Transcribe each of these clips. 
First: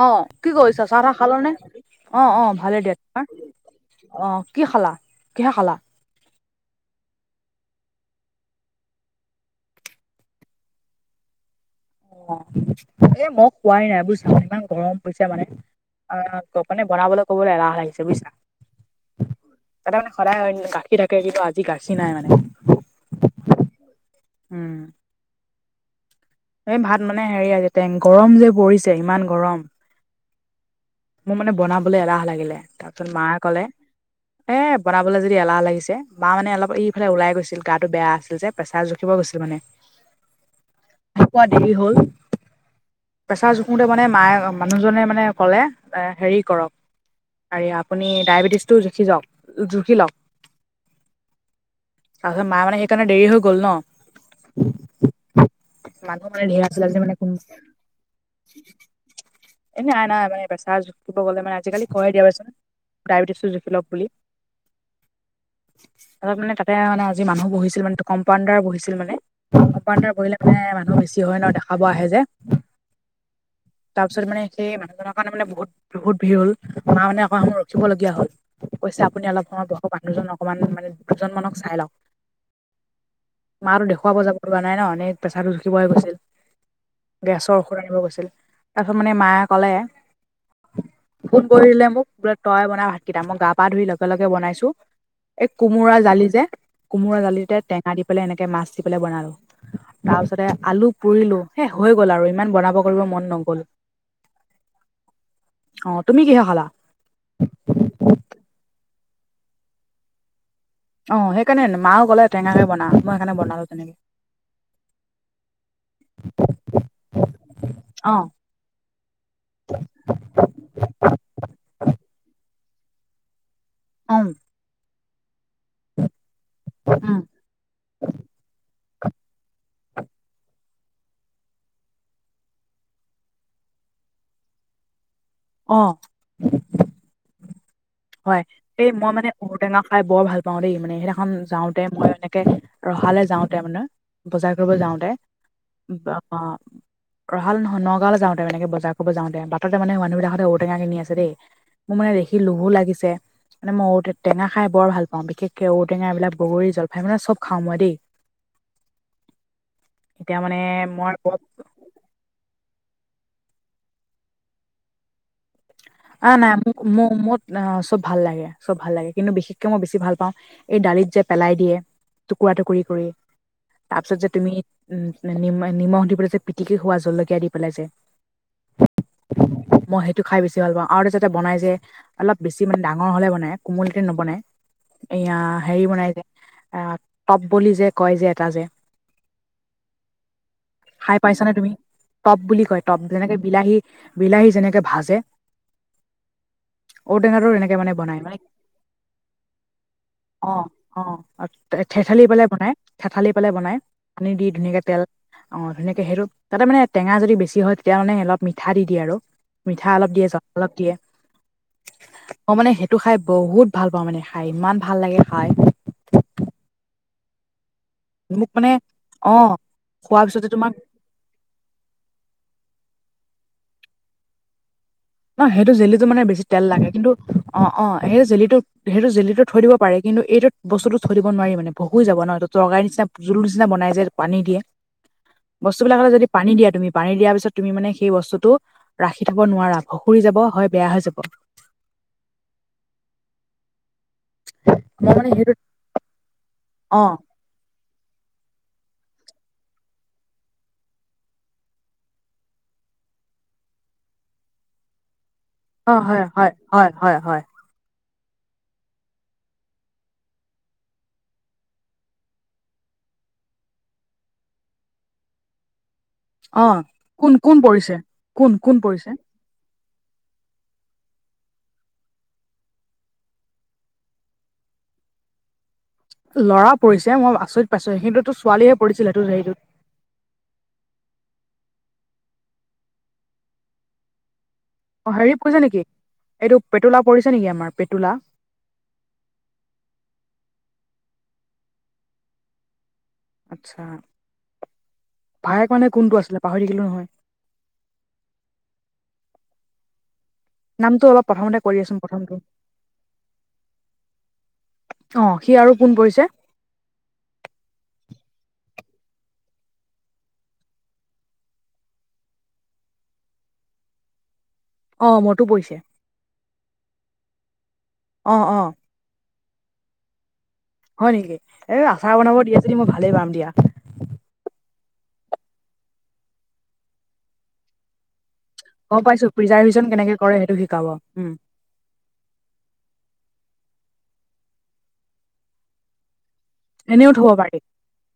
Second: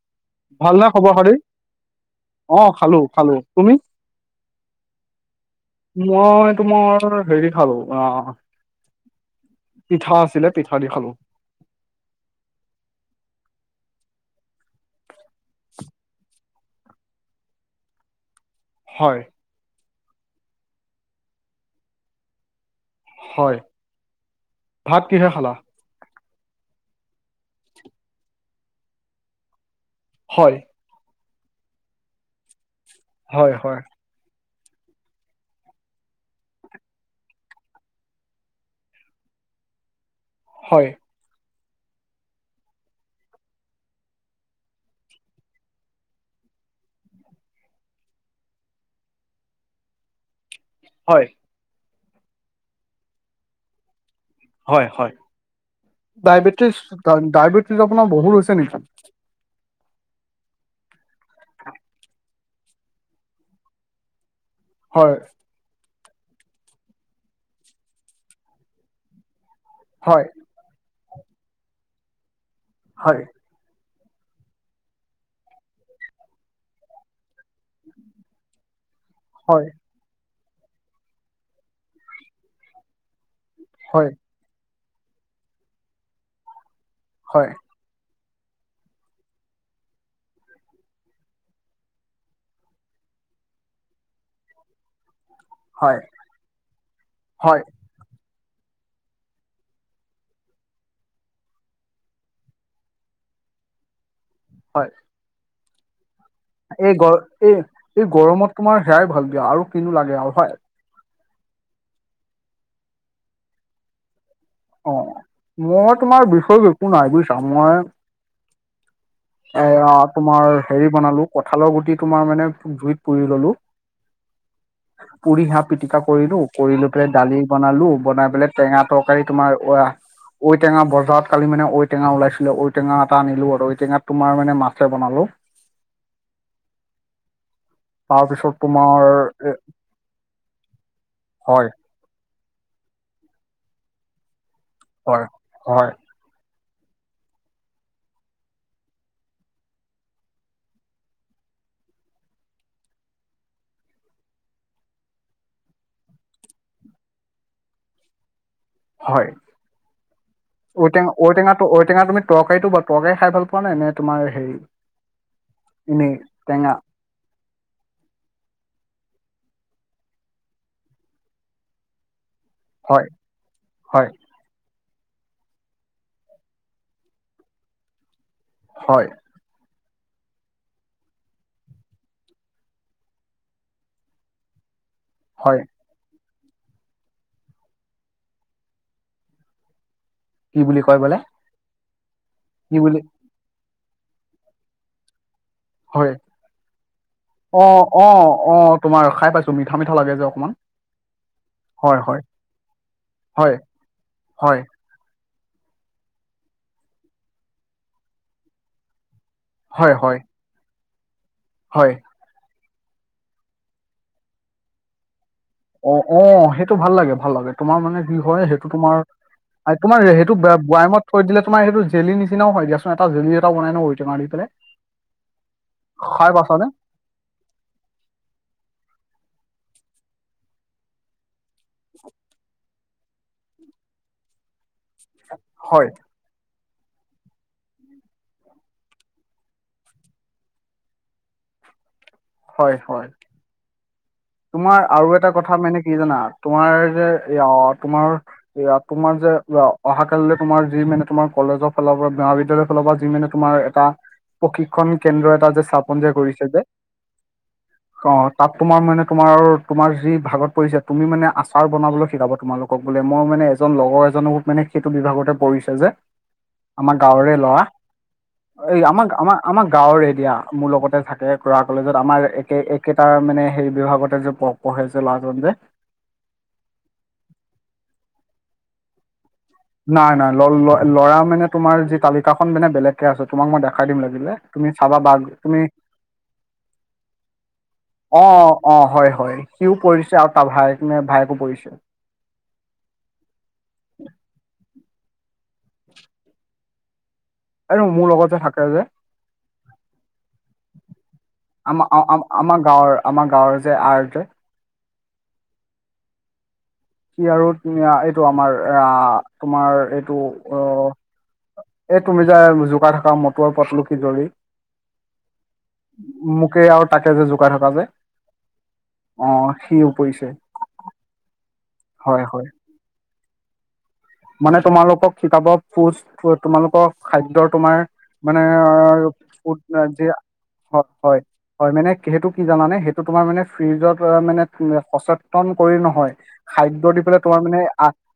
অ কি কৰিছা ভালনে চাহ খবৰ তাহ খাতি? খাল নে অ অ ভালে দিয়া খালো খালো। তমাৰ তুমি? অ কি খালা কিহে খালা মই তোমাৰ হেৰি খালো অ পিঠা আছিলে পিঠা দি খালো অ এ মই খোৱাই নাই বু চাম ইমান গৰম পৰিছো মানে অ মানে বনাবলৈ ক'বলৈ এলাহ লাগিছে বুজিছা হয় তাতে মানে সদায় গাখীৰ থাকে কিন্তু আজি গাখি নাই মানে হয় উম ভাত কিহে খালা এই ভাত মানে হেৰি আছে গৰম যে পৰিছে ইমান গৰম হয় মোৰ মানে বনাবলৈ এলাহ লাগিলে তাৰপিছত মায়ে হয় কলে হয় এ বনাবলৈ যদি এলাহ লাগিছে মা মানে অলপ ইফালে ওলাই গৈছিল গাটো বেয়া আছিল যে পেচা জখিব গৈছিল মানে হয় ৰাতিুৱা দেৰি হল পেছা জুখোতে মানে মায়ে মানুহজনে মানে কলে এ হেৰি কৰক আৰু আপুনি ডায়েবেটিছটো জুখি যাওক জুখি লওক হয় তাৰিছত মে সেইকাৰণে দেৰি হৈ গল ন হয়, হয় মানুহ মানে ধেৰ ডায়বেটিছ আছিলে আজি ডায়বেটিছ আপোনাৰ বহুত হৈছে নেকি? এনে নাই, নাই মান [unintelligible] তাৰ জুকিব গ'লে মানে আজিকালি কই দিয়াচোন ডায়বেটিছ জুখি লওঁক বুলি হয়। তাতে মান তাতে মানে আজি মানুহ বহিছিল মানে কম্পাউণ্ডাৰ বহিছিল মানে হয় বহিলে মানে মানুহ বেছি হয় ন দেখাব আহে যে হয়। তাৰপিছত মানে সেই মানুহজনৰ কাৰণে মানে বহুত বহুত ভিৰ হ'ল ম মানে আকৌ কবলগীয়া হল কৈছে আপুনি অলপ সময় হয় বয়সত মানুহজন অকমান মানে দুজন মানক চাই লওক। মাৰো হয় দেখুৱাব যাব লগোৱা নাই ন এনে প্ৰেছাৰটো জুখিবই গৈছিল। হয় গেছৰ ঔষধ আনিব গৈছিল তাৰপিছত মানে মায়ে ক'লে ফোন কৰিলে মোক বোলে তই বনাই ভাতকেইটা মই গা-পা ধুই লগে, লগে বনাইছোঁ। এই কোমোৰা হয় জালি যে কোমোৰা হয় জালিতে টেঙা দি পেলাই এনেকে মাছ দি পেলাই বনালোঁ। তাৰ পিছতে আলু পুৰিলো সেই হৈ গ'ল আৰু ইমান বনাব কৰিব মন নগ'ল। হয়। অ', তুমি কিহে খালা? এই গ এই এই গৰমত তোমাৰ হেয়াই ভাল দিয়া আৰু কিনো লাগে আৰু হয়। অ', সেইকাৰণে মাও ক'লে টেঙাক কে বনা মই সেইকাৰণে বনালোঁ তেনেকে অ', মই তোমাৰ বিষয় একো নাই বুজিছা মই অ এ তোমাৰ হেৰি বনালো কঠালৰ গুটি তোমাৰ মানে জুইত পুৰি ললোঁ। অম। পুৰি হাঁহ পিটিকা কৰিলোঁ কৰিলো পেলাই দালি বনালো বনাই পেলাই টেঙা তৰকাৰী তোমাৰ অ'। ঔটেঙা বজাৰত কালি মানে ঔটঙা ওলাইছিলো ঔ টেঙ এটা আনিলো আৰু ঔটেঙাত তোমাৰ মানে মাছে বনালোঁ। অ'। হয় তাৰপিছত এই তোমাৰ মই মানে এ ঔটেঙা খাই বৰ ভাল পাওঁ দেই মানে সেইদিনাখন হয় যাওঁতে মই এনেকে ৰখালে যাওঁতে মানে বজাৰ কৰিব যাওঁতে হয় হয় ৰহা নহ নগাঁওলৈ যাওঁতে তেনেক বজাৰ কৰিব যাওঁতে বাটতে মানে মানুহবিলাক ঔটেঙা কিন আছে দেই মোৰ মানে দেখি লোভো লাগিছে। মানে ম ঔ টেঙা খাই বৰ ভাল পাওঁ বিশেষকে ঔটেঙা এইবিলাক বগৰী জলফাই মানে চব খাওঁ মই দেই। [inaudible] হয়, এতিয়া মানে ঔটেঙা মই বৰ ঔটেঙাটো ঔ টো তুমি তৰকাৰীটো বা তৰকাৰী খাই ভাল পাওঁ নে এনে তোমাৰ হেৰি এনেই অ', নাই টেঙা ম ম ম অ', চব ভাল লাগে চব ভাল লাগে কিন্তু বিশেষকে মই বেছি ভাল পাওঁ এই দালিত যে পেলাই দিয়ে। টুকুৰা টুকুৰি কৰি হয় তাৰ হয় পিছত যে তুমি উম নিমখ দি পেলাই যে পিটিকি হোৱা জলকীয়া দি পেলাই যে। হয়। মই সেইটো খাই পাইছোঁ। দে ভাল পাওঁ আৰু যাতে বনাই যে অলপ বেছি মানে ডাঙৰ হ'লে বনাই কোমলতে নবনায়। এয়া হয় হেৰি বনাই যে এ টপ বুলি যে কয় যে এটা যে কি বুলি কয় খাই বোলে পাইছ নে তুমি টপ বুলি কয় টপ যেনেকে বিলাহী বিলাহী যেনেকে ভাজে হয়। ঔটেঙাটো তেনেকে অ' মানে বনাই অ' মানে অ' তোমাৰ খাই পাইছোঁ। মিঠা মিঠা লাগে যে অকমান। অ', অ' হয় হয় ঠেঠালি পালে বনাই থেথালি পালে হয় বনাই পানী দি হয় ধুনীয়াকে তেল অ' ধুনীয়াকে সেইটো তাতে মানে টেঙা যদি বেছি হয়, তেতিয়া মানে অলপ মিঠা দি দিয়ে আৰু। মিঠা হয় অলপ হয় দিয়ে, জল অলপ দিয়ে। হয়। মই মানে সেইটো খাই বহুত ভাল পাওঁ মানে খাই, ইমান ভাল লাগে খাই। অ' অ', সেইটো ভাল লাগে, ভাল লাগে তোমাৰ মানে কি হয় মোক সেইটো মানে তোমাৰ অ তোমাৰ খোৱাৰ সেইটো পিছতে তোমাক বয়ামত থৈ দিলে তোমাৰ সেইটো জেলী নিচিনাও হয় দিয়াচোন। এটা জেলি এটা বনাই ন, ঔটেঙা দি পেলাই। নহ, সেইটো জেলীটো মানে খাই বেছি তেল পাইছানে লাগে। কিন্তু অ' অ', সেই জেলীটো সেইটো জেলীটো থৈ দিব পাৰে। কিন্তু, এইটোত বস্তুটো থৈ দিব নোৱাৰি মানে। [unintelligible] যাব ন, তৰকাৰী নিচিনা, জোল নিচিনা বনাই যে পানী দিয়ে। হয় বস্তুবিলাক যদি পানী দিয়া, তুমি পানী দিয়াৰ পিছত তুমি মানে সেই বস্তুটো ৰাখি থ'ব নোৱাৰা। অঁসুৰি যাব, হয় বেয়া হৈ যাব। হয়, হয়। তোমাৰ মই আৰু এটা সেইটো কথা মানে কি জানা, তোমাৰ অ যে অ' তোমাৰ এয়া, তোমাৰ যে অহা-কালিলৈ তোমাৰ যি মানে তোমাৰ কলেজৰ ফালৰ পৰা, মহাবিদ্যালয়ৰ ফালৰ পৰা যি মানে তোমাৰ এটা প্ৰশিক্ষন কেন্দ্ৰ এটা যে অ স্থাপন যে হয় হয় কৰিছে যে। হয় হয় হয় অ' তাত তোমাৰ মানে তোমাৰ তোমাৰ যি ভাগত পৰিছে, তুমি মানে আচাৰ বনাবলৈ শিকাব তোমালোকক বোলে। মই মানে এজন লগৰ এজনকো মানে সেইটো বিভাগতে পৰিছে যে অ আমাৰ কোন গাঁৱৰে কোন ল'ৰা, পৰিছে কোন কোন এই আমাক পৰিছে আমা আমাৰ গাঁৱৰ এৰিয়া, মোৰ লগতে থাকে কৰা কলেজত আমাৰ একে একেটা মানে হেৰি বিভাগতে যে পঢ়ে যে ল'ৰাজন যে ল'ৰা পৰিছে, মই আচৰিত পাইছোঁ। সেইখিনিতটো ছোৱালীহে পৰিছিল, সেইটো হেৰিটোত। নাই নাই, ল'ৰা মানে তোমাৰ যি তালিকাখন মানে বেলেগকে আছে, তোমাক মই দেখাই দিম লাগিলে। তুমি চাবা বা অ হেৰি তুমি পৰিছে নেকি? এইটো পেতুলা পৰিছে নেকি আমাৰ পেতুলা। অ অ', হয় হয়, সিও পৰিছে আৰু তাৰ ভায়েক নে ভায়েকো পৰিছে। আচ্ছা। ভায়েক মানে কোনটো আছিলে? পাহৰি থাকিলো নহয়। এইটো মোৰ লগত যে থাকে যে। নামটো অলপ প্ৰথমতে কৈ আমাৰ দিয়াচোন? প্ৰথমটো আমাৰ গাঁৱৰ আমাৰ গাঁৱৰ যে আৰ যে অ' সি আৰু কোন পৰিছে? সি আৰু এইটো আমাৰ আহ তোমাৰ এইটো অ এই, তুমি যে জোকাই থাকা, মটু আৰু পটলু কি জৰি। অ' মটু পৰিছে। মোকে আৰু তাকে যে জোকাই থাকা যে। অ', অ'। অ' সিও পৰিছে। হয় নেকি? এ, আচাৰ হয় বনাব হয় দিয়ে যদি মই ভালেই পাম দিয়া। মানে তোমালোকক শিকাব [unintelligible] তোমালোকৰ খাদ্যৰ তোমাৰ মানে গম পাইছো প্ৰিজাৰ্ভেশ্যন [unintelligible] কেনেকে কৰে সেইটো শিকাব হয়, হয়। উম হয় মানে, সেইটো কি জানানে? সেইটো তোমাৰ মানে ফ্ৰিজত মানে সচেতন কৰি নহয় খাদ্য দি এনেও পেলাই থব তোমাৰ পাৰি মানে,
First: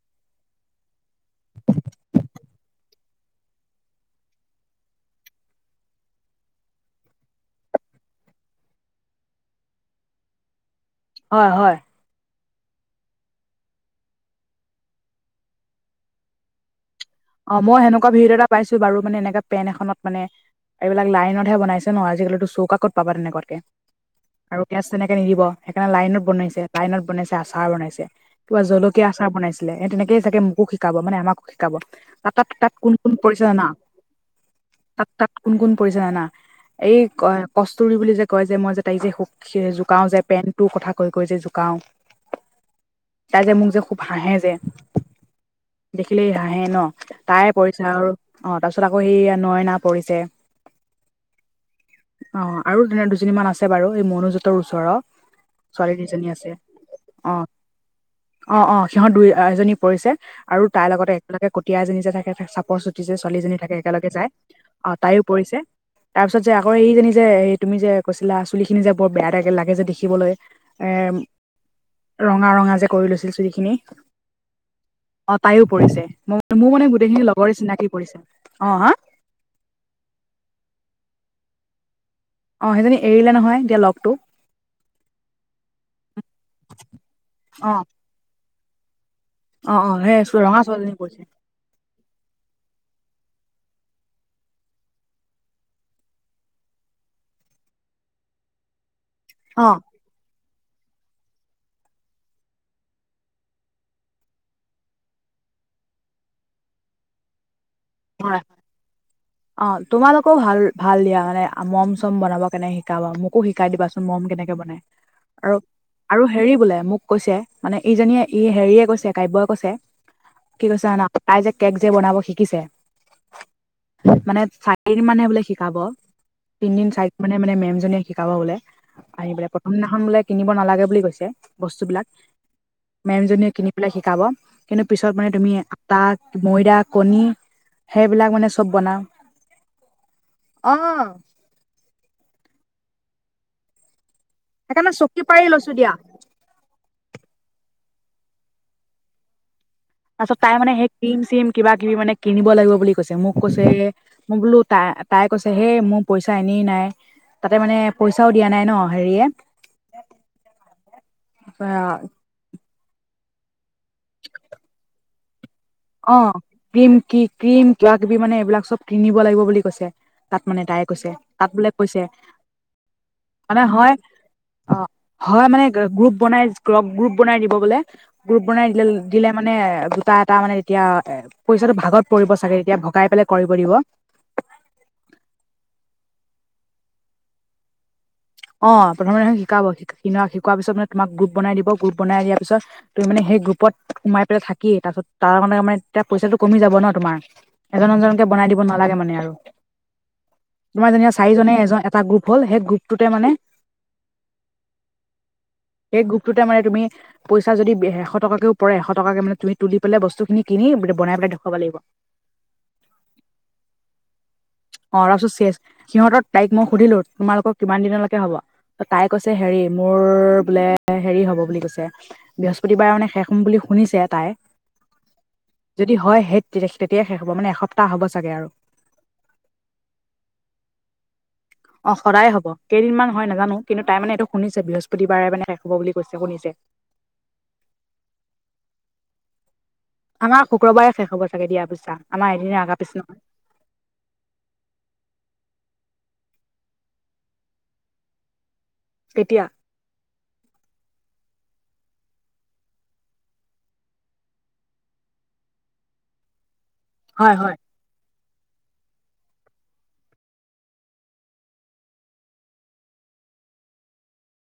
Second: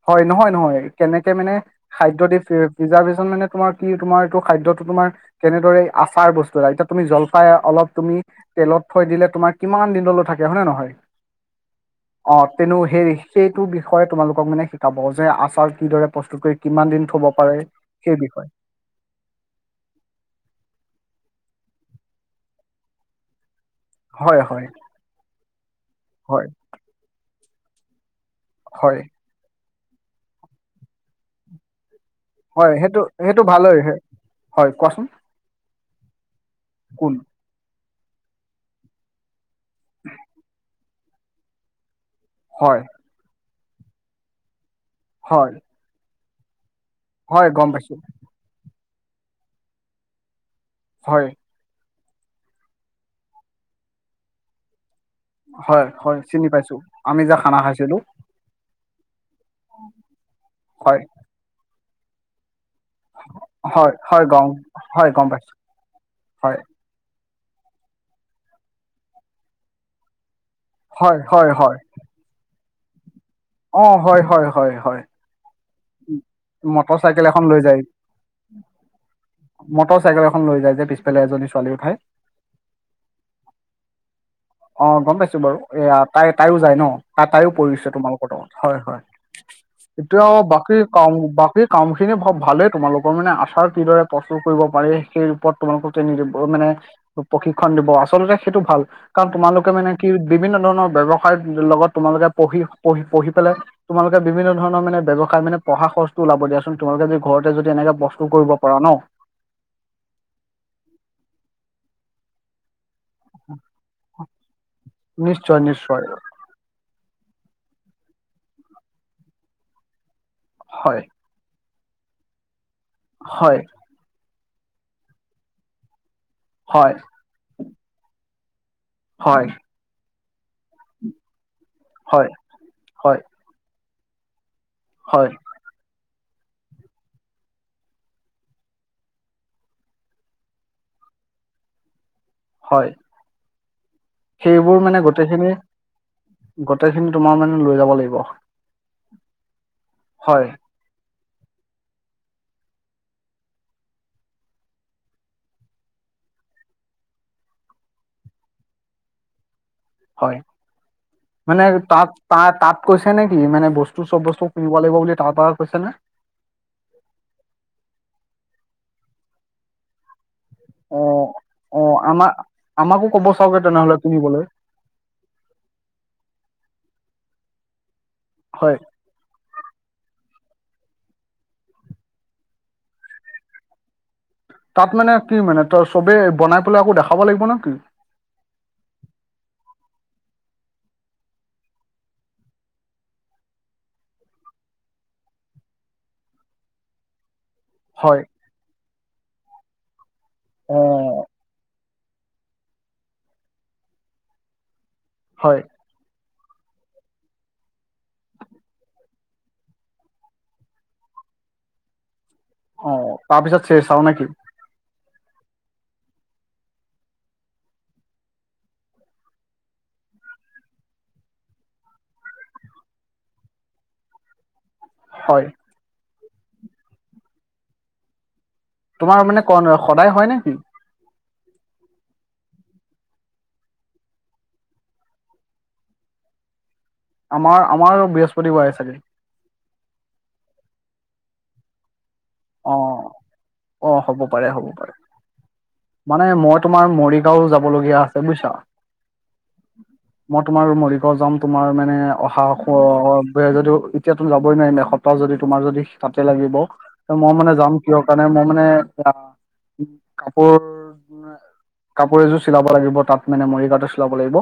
হয় নহয় নহয়, কেনেকে মানে খাদ্য, দিদাৰভিজন মানে তোমাৰ কি তোমাৰ এইটো খাদ্যটো তোমাৰ তেনেদৰে আচাৰ বস্তু এটা এতিয়া তুমি জলফাই অলপ তুমি তেলত থৈ দিলে তোমাৰ কিমান দিনলৈ থাকে হয়নেে নহয় হয় হয় অ তেনেো সেই সেইটো বিষয়ে তোমালোকক মানে শিকাব যে আচাৰ কিদৰে প্ৰস্তুত কৰি কিমান দিন থব অ পাৰে মই সেনেকুৱা সেই ভিত এটা বিষয়ে পাইছো বাৰু মানে এনেককা পেন এখনত মানে এইবিলাক লাইনতহে বনাইছে ন আজিকালিিতো চৌকা কত পাবা তেনেকুৱতকে হয় আৰু হয় গেছ তেনেকে নিদিব সেইকাৰণে লাইনত হয় বনাইছে লাইনত বনাইছে আচাৰ বনাইছে কিবা হয় জলকীয়া আচাৰ বনাইছিলে স তেনেকে চাগে মোকো শিকাব মানে আমাকো শিকাব ত তাত হয় তাত কোন সেইটো কোন সেইটো পৰিচা না ভালেই হয় হয়, কোৱাচোন তাত তাত কোন কোন পৰিছো জাননা এই কোন ক কস্তুৰিী বুলি যে কয় যে মই যে তাই যে জোকাও যে পেণ্টটোৰ কথা কৈ কৈ যে জোকাও হয় তাই যে মোক যে খুব হাঁহে যে হয় দেখিলে হাঁহে ন হয়, তাই গম পৰিছে পাইছো। আৰু অ তাৰ পিছত আকৌ সেই নয়না পৰিছে হয় অ আৰু তেনে দুজনীমান আছে বাৰু এই মনোজোঁতৰ ওচৰৰত হয় হয় চিনি পাইছো আমি অ যা খানা খাইছিলো অ অ সিহত দুই এজনী পৰিছে আৰু তাৰৰ হয়, লগতে একেলগে তিয়াজজনী যে থাকে চাপৰ চটি যে ছোৱালীজনী ে হয়, হয়, গম য হয়, তাইো গম পৰি পাইছো। তাৰপিছত হয়, তুমি যে কৈছিলা চুলি খিনি যে বৰ বেয়াাগে লাগে যে দেখিবলৈ এ হয় হয় হয় ৰঙা ৰঙা যে কৰি লৈছিল চুুলিখিনি অ', হয়, হয়, হয়, হয়। অ তাইো পৰিছে ম মোৰ মানে মটৰ গোটেইখিনি চাইকেল এখন লগৰে লৈ যায়, চিনাকি পৰিছে অ হা মটৰ চাইকেল এখন লৈ যায় যে পিছফালে এজনী ছোৱালীৰ ঠাই অ সেইজনী এৰিলে নহয় দ অ গম পাইছো বাৰু এ তাই তাইও যায় ন তাই তাইও অ পৰিছে তোমালোক ব্ত হয় হয় অ অ এতিয়া সেই ৰঙা বাকী ছোৱালীজনী কাম কৈছে বাকী কামখিনি ভালেই তোমালোকৰ মানে আচাৰ কিদৰে প্ৰস্তুত কৰিব পাৰি সেই ওপৰত তোমালোকক ট্ৰেইনি দিব মানে প্ৰশিক্ষণ দিব আচলতে সেইটো ভাল কাৰণ অ তোমালোকে মানে কি বিভিন্ন ধৰণৰ ব্ৱসায়ৰ লগত তোমালোকে পঢ়ি পঢ়ি পঢ়ি পেলাই তোমালোকে বিভিন্ন ধৰণৰ মানে ব্যয়ৱসায় মানে পঢ়া খৰচটো ওলাব দিয়াচোন তোমালোকে যদি ঘৰতে যদি এনেকুৱা বস্তু হয়। কৰিব পৰা ন অ তোমালোকেও ভাল ভাল দিয়া মানে মম চম বনাব কেনেক শিকাবা মোক ো শিকাই দিবাচোন মম কেনেকে বনাই আৰু নিশ্চয় নিশ্চয় আৰু হেৰি বোলে মোক কৈছে মানে ইজনীয়ে ই হেৰিয়ে কৈছে কাব্যয়ই কৈছে কি কৈছে হয় জানা আই যে কেক যে বনাব শিকিছে হয় মানে চাৰিদিন মানহে বোলে শিকাব তিনদিন হয় চাৰিদিন মহে মানে মেমজনীয়ে শিকাব বোলে হয় আহ প্ৰথম দিনাখন বোলে কিনিব নালাগে বুলি কৈছে বস্তুবলাক হয় হয় মেমজনীয়ে কিন শিকাব কিন্তু পিছত হয় মানে তুমি আটা ময়দা কণী সেইবিলাক মানে চব বনাওঁ অ হয়। সেইবোৰ সেইকাৰণে মানে চকী পাৰি গোটেইখিনি, লৈছো দিয়া গোটেইখিনি তোমাৰ মানে লৈ যাব লাগিব। তাৰিছত হয় তাই মানে সেই কিম চিম কিবা কিবি মানে কিনিব লাগিব বুলি কৈছে মোক কৈছে- মই বোলো তাই তাই কৈছে হেই মোৰ পইচা এনেই নাই। তাতে মানে পইচাও দিয়া নাই ন হেৰিয়ে- হয় মানে তাত ত তাত কৈছে নে কি মানে বস্তু- চব বস্তু কিনিব লাগিব বুলি তাৰ পৰা কৈছেনে? অ, ক্ৰীম কি ক্ৰিম কিবা কিবি মানে এইবিলাক চব কিনিব লাগিব বুলি কৈছে। তাত মানে তাই কৈছে অ', তাত বোলে অ', কৈছে, আমাৰ আমাকো ক'ব চাওগে মানে তেনেহ'লে হয়- কিনিবলৈ অ, হয় মানে গ্ৰুপ বনাই গ্ৰুপ বনাই দিব বোলে গ্ৰুপ বনাই হয়। দিলে- দিলে মানে দুটা এটা মানে তেতিয়া এ পইচাটো ভাগত পৰিব চাগে তেতিয়া ভগাই পেলাই কৰিব দিব। তাত মানে কি মানে তই চবে বনাই পেলাই আকৌ দেখাব লাগিব না? অ প্ৰথমে শিকাব শিকিনোৱা শিকোৱাৰ পিছত মে তোমাক গোট বনাই দিব গোট বন দিয়াৰ পিছত- তুমি মানে সেই গ্ৰুপত সোমাই পেলাই থাকি তাৰপিছত তাৰণে মানে এতিয়া পইচাটো কমি যাব ন তোমাৰ। হয় এজনজনকে বনাই দিব নালাগে মানে আৰু, তোমাৰ যে অ', চাৰিজনে এজন এটা গ্ৰুপ- হ'ল সেই গ্ৰুপটোতে মানে- হয়। সেই গোপটোতে মানে তুমি- পইচা যদি এশ টকাকেও পৰে এশ টকাকে মে তুমি তুলি পেলাই বস্তু খিনি কিনি বনাই পেলাই দেখুৱাবৰ লাগিব। অ তাৰ পিছত চ চাও নেকি? অ ৰলপচোন শেষ সিহঁতৰ তাইক মই সুধিলো তোমালোকক কিমান দিনলৈকে হব। তাই কৈছে হেৰি মোৰ বোলে হেৰি হব বুলি কৈছে- বৃহস্পতিবাৰ মানে শেষ হম বুলি শুনিছে তাই। হয়। যদি হয় সেই তে তেতিয়াই শেষ হ'ব মানে এসপ্তাহ হ'ব চাগে আৰু- তোমাৰ মানে ক ন সদায় হয় নে? অ সদায় হব কেইদিনমান হয় নাজানো কিন্তু তাই মানে এইটো শুনিছে বৃহস্পতিবাৰে মানে শেষ হব বুলি কৈছে শুনিছে। আমাৰ আমাৰ বৃহস্পতিবাৰে চাগে। আমাৰ শুক্ৰবাৰে শেষ হব চাগে দিয়া পইচা আমাৰ এদিনে আগাৰ পিছ অ'। নহয়। অ হ'ব পাৰে হ'ব পাৰে। মানে মই তোমাৰ মৰিগাঁও যাবলগীয়া আছে বুজিছা। তেতিয়া? মই তোমাৰ মৰিগাঁও যাম তোমাৰ মানে অহা যদি এতিয়া ত যাবই নোৱাৰিম এশ- যদি তোমাৰ যদি তাতে লাগিব, মই হয় হয় মানে যাম- কৰ কাৰণে মই মানে এ, কাপোৰ- কাপো এযোৰ চিলাব লাগিব তাত মানে মৰিগাঁওতে চিলাব লাগিব।